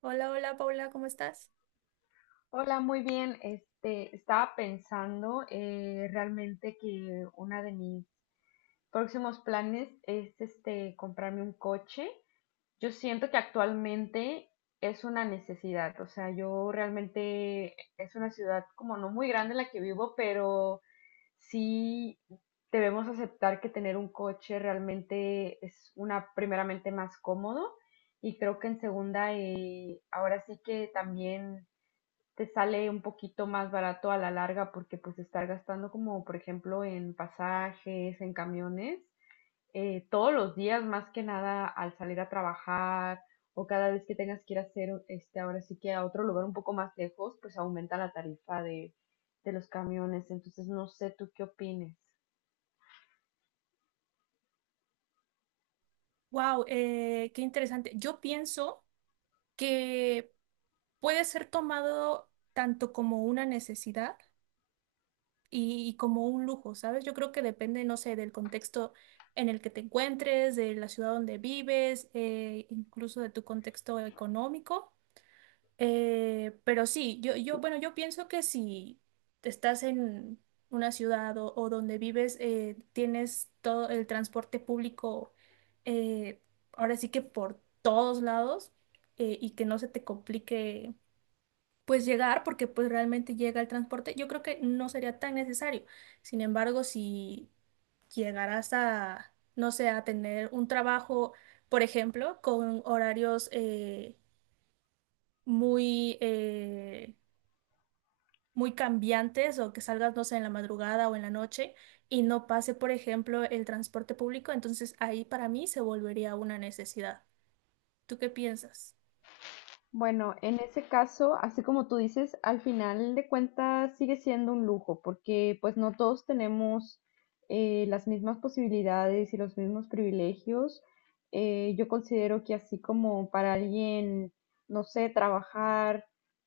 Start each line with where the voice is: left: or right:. right: Hola, hola Paula, ¿cómo estás?
left: Hola, muy bien. Estaba pensando realmente que uno de mis próximos planes es comprarme un coche. Yo siento que actualmente es una necesidad. O sea, yo realmente es una ciudad como no muy grande la que vivo, pero sí debemos aceptar que tener un coche realmente es una primeramente más cómodo y creo que en segunda ahora sí que también te sale un poquito más barato a la larga porque pues estar gastando como por ejemplo en pasajes, en camiones, todos los días más que nada al salir a trabajar o cada vez que tengas que ir a hacer ahora sí que a otro lugar un poco más lejos, pues aumenta la tarifa de los camiones. Entonces no sé tú qué opines.
right: Wow, qué interesante. Yo pienso que puede ser tomado tanto como una necesidad y como un lujo, ¿sabes? Yo creo que depende, no sé, del contexto en el que te encuentres, de la ciudad donde vives, incluso de tu contexto económico. Pero sí, bueno, yo pienso que si estás en una ciudad o donde vives, tienes todo el transporte público, eh, ahora sí que por todos lados, y que no se te complique pues llegar, porque pues realmente llega el transporte, yo creo que no sería tan necesario. Sin embargo, si llegarás a, no sé, a tener un trabajo, por ejemplo, con horarios muy... eh, muy cambiantes o que salgas, no sé, en la madrugada o en la noche y no pase, por ejemplo, el transporte público, entonces ahí para mí se volvería una necesidad. ¿Tú qué piensas?
left: Bueno, en ese caso, así como tú dices, al final de cuentas sigue siendo un lujo, porque pues no todos tenemos las mismas posibilidades y los mismos privilegios. Yo considero que así como para alguien, no sé, trabajar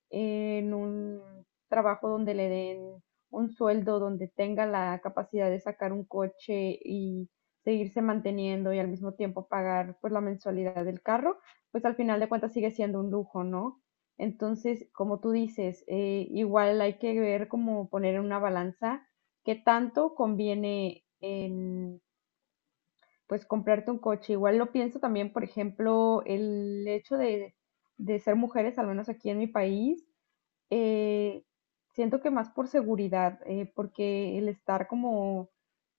left: en un trabajo donde le den un sueldo, donde tenga la capacidad de sacar un coche y seguirse manteniendo y al mismo tiempo pagar pues la mensualidad del carro pues al final de cuentas sigue siendo un lujo, ¿no? Entonces, como tú dices, igual hay que ver cómo poner en una balanza qué tanto conviene en, pues comprarte un coche. Igual lo pienso también, por ejemplo, el hecho de ser mujeres, al menos aquí en mi país, eh, siento que más por seguridad, porque el estar como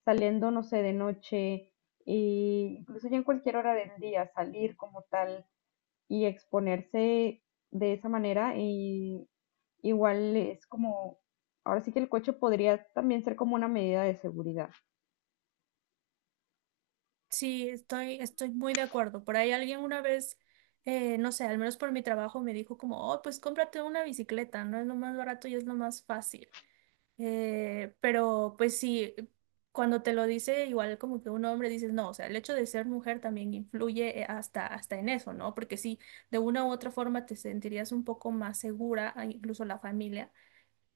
left: saliendo, no sé, de noche, e incluso ya en cualquier hora del día, salir como tal, y exponerse de esa manera y igual es como, ahora sí que el coche podría también ser como una medida de seguridad.
right: Sí, estoy muy de acuerdo. Por ahí alguien una vez, no sé, al menos por mi trabajo, me dijo como, oh, pues cómprate una bicicleta, no es lo más barato y es lo más fácil. Pero pues sí, cuando te lo dice igual como que un hombre dices, no, o sea, el hecho de ser mujer también influye hasta en eso, ¿no? Porque sí, de una u otra forma te sentirías un poco más segura, a incluso la familia,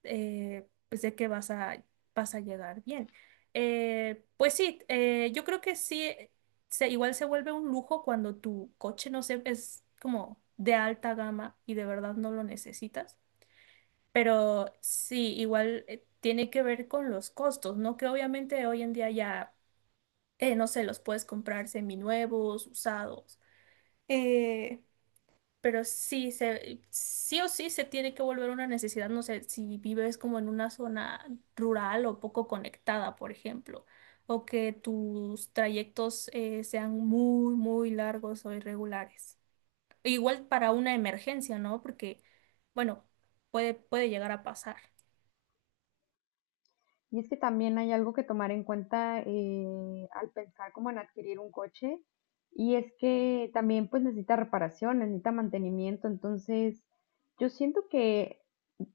right: pues de que vas a llegar bien. Pues sí, yo creo que sí, igual se vuelve un lujo cuando tu coche, no sé, es como de alta gama y de verdad no lo necesitas pero sí, igual tiene que ver con los costos, ¿no? Que obviamente hoy en día ya, no sé, los puedes comprar seminuevos, usados. Eh, pero sí, sí o sí se tiene que volver una necesidad, no sé, si vives como en una zona rural o poco conectada, por ejemplo, o que tus trayectos sean muy, muy largos o irregulares. Igual para una emergencia, ¿no? Porque, bueno, puede llegar a pasar.
left: Y es que también hay algo que tomar en cuenta al pensar como en adquirir un coche, y es que también pues necesita reparación, necesita mantenimiento, entonces yo siento que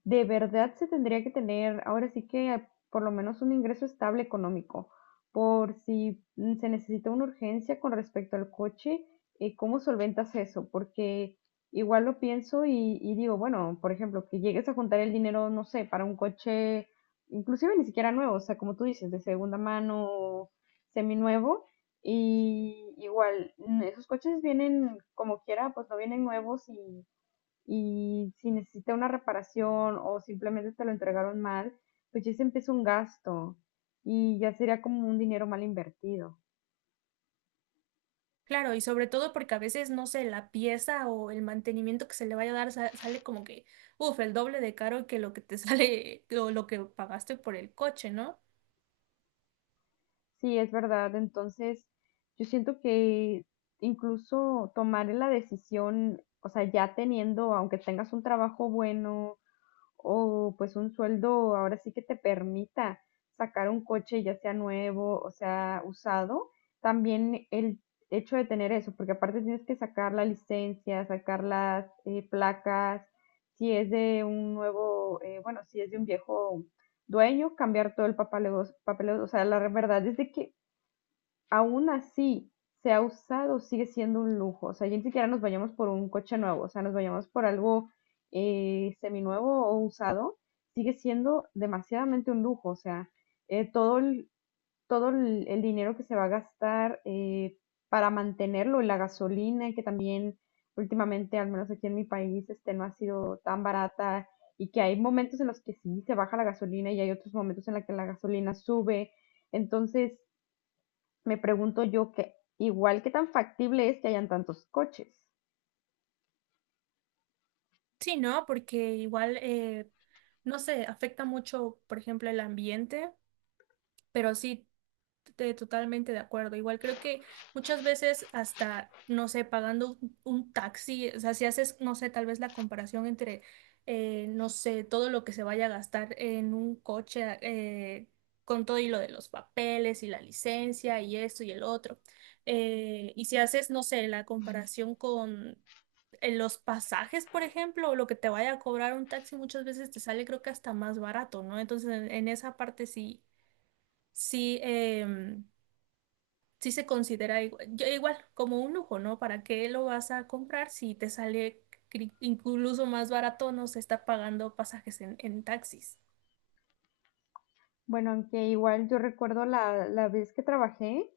left: de verdad se tendría que tener ahora sí que por lo menos un ingreso estable económico, por si se necesita una urgencia con respecto al coche, ¿cómo solventas eso? Porque igual lo pienso y digo, bueno, por ejemplo, que llegues a juntar el dinero, no sé, para un coche inclusive ni siquiera nuevo, o sea, como tú dices, de segunda mano, seminuevo, y igual, esos coches vienen como quiera, pues no vienen nuevos y si necesita una reparación o simplemente te lo entregaron mal, pues ya se empieza un gasto y ya sería como un dinero mal invertido.
right: Claro, y sobre todo porque a veces, no sé, la pieza o el mantenimiento que se le vaya a dar sale como que, uff, el doble de caro que lo que te sale o lo que pagaste por el coche, ¿no?
left: Sí, es verdad, entonces yo siento que incluso tomar la decisión, o sea, ya teniendo, aunque tengas un trabajo bueno, o pues un sueldo ahora sí que te permita sacar un coche ya sea nuevo o sea usado, también el hecho de tener eso, porque aparte tienes que sacar la licencia, sacar las placas, si es de un nuevo, bueno, si es de un viejo dueño, cambiar todo el papeleo, papeleo, o sea, la verdad es de que aún así sea usado, sigue siendo un lujo. O sea, ya ni siquiera nos vayamos por un coche nuevo, o sea, nos vayamos por algo seminuevo o usado, sigue siendo demasiadamente un lujo. O sea, eh, todo, el, todo el dinero que se va a gastar para mantenerlo, la gasolina, que también últimamente, al menos aquí en mi país, no ha sido tan barata y que hay momentos en los que sí se baja la gasolina y hay otros momentos en los que la gasolina sube. Entonces, me pregunto yo que igual qué tan factible es que hayan tantos coches.
right: Sí, ¿no? Porque igual, no sé, afecta mucho, por ejemplo, el ambiente, pero sí, totalmente de acuerdo. Igual creo que muchas veces hasta, no sé, pagando un taxi, o sea, si haces, no sé, tal vez la comparación entre, no sé, todo lo que se vaya a gastar en un coche, con todo y lo de los papeles y la licencia y esto y el otro. Y si haces, no sé, la comparación con los pasajes, por ejemplo, o lo que te vaya a cobrar un taxi muchas veces te sale creo que hasta más barato, ¿no? Entonces en esa parte sí, sí, sí se considera igual como un lujo, ¿no? ¿Para qué lo vas a comprar si te sale incluso más barato? No se está pagando pasajes en taxis.
left: Bueno, aunque igual yo recuerdo la vez que trabajé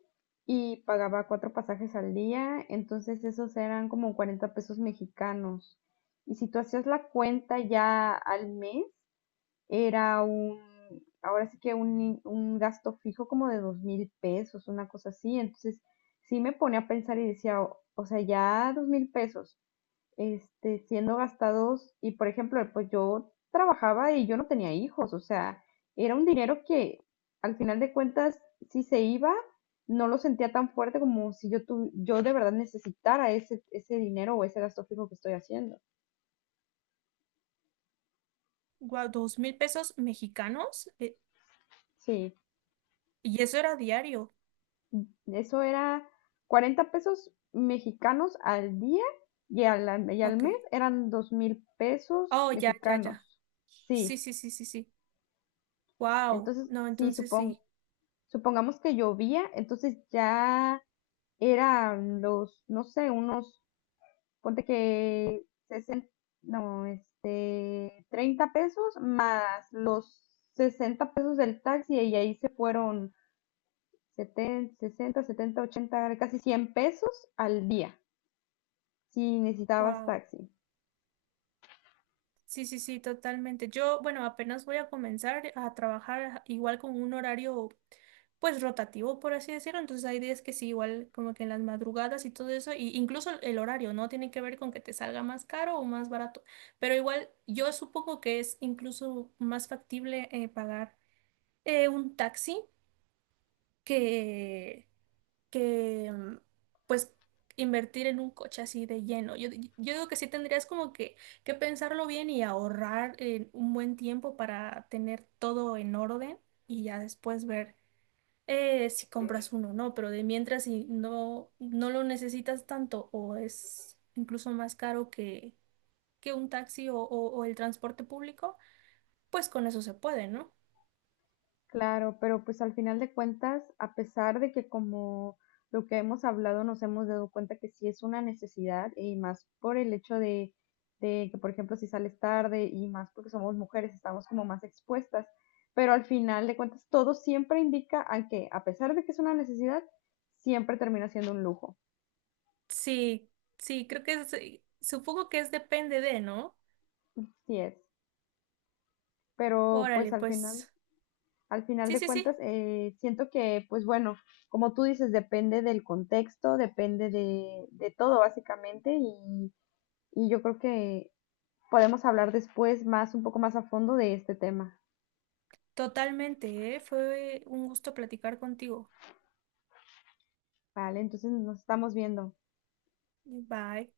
left: y pagaba cuatro pasajes al día, entonces esos eran como 40 pesos mexicanos. Y si tú hacías la cuenta ya al mes, era ahora sí que un gasto fijo como de 2,000 pesos, una cosa así. Entonces sí me ponía a pensar y decía, o sea, ya 2,000 pesos siendo gastados y por ejemplo, pues yo trabajaba y yo no tenía hijos, o sea, era un dinero que al final de cuentas, si se iba, no lo sentía tan fuerte como si yo de verdad necesitara ese dinero o ese gasto fijo que estoy haciendo.
right: Guau, 2000 pesos mexicanos.
left: Sí,
right: Y eso era diario.
left: eso era 40 pesos mexicanos al día y al
right: Ok.
left: mes eran 2,000 pesos
right: Oh, ya, ya, ya.
left: mexicanos. Sí,
right: Sí, sí, sí, sí, sí. Wow.
left: entonces
right: No,
left: sí,
right: entonces
left: supongo.
right: sí.
left: Supongamos que llovía, entonces ya eran los, no sé, unos, ponte que 60, no, 30 pesos más los 60 pesos del taxi y ahí se fueron 70, 60, 70, 80 casi 100 pesos al día si necesitabas
right: Wow.
left: taxi.
right: Sí, sí, sí, totalmente. Yo, bueno, apenas voy a comenzar a trabajar igual con un horario, pues rotativo, por así decirlo. Entonces hay días que sí, igual como que en las madrugadas y todo eso, y incluso el horario, ¿no? Tiene que ver con que te salga más caro o más barato. Pero igual yo supongo que es incluso más factible pagar un taxi que, que pues invertir en un coche así de lleno. Yo, yo digo que sí tendrías como que pensarlo bien y ahorrar un buen tiempo para tener todo en orden y ya después ver si compras uno o no, pero de mientras si no, no lo necesitas tanto o es incluso más caro que un taxi o el transporte público, pues con eso se puede, ¿no?
left: Claro, pero pues al final de cuentas, a pesar de que como lo que hemos hablado nos hemos dado cuenta que sí es una necesidad y más por el hecho de, que, por ejemplo, si sales tarde y más porque somos mujeres, estamos como más expuestas, pero al final de cuentas todo siempre indica a que a pesar de que es una necesidad, siempre termina siendo un lujo.
right: Sí, sí, creo que supongo que es depende de, ¿no?
left: Sí es, pero
right: Órale,
left: pues al final.
right: pues.
left: Al final
right: Sí,
left: de
right: sí,
left: cuentas,
right: sí,
left: siento que, pues bueno, como tú dices, depende del contexto, depende de todo básicamente y yo creo que podemos hablar después más, un poco más a fondo de este tema,
right: totalmente, ¿eh? Fue un gusto platicar contigo.
left: ¿vale? Entonces nos estamos viendo.
right: Bye.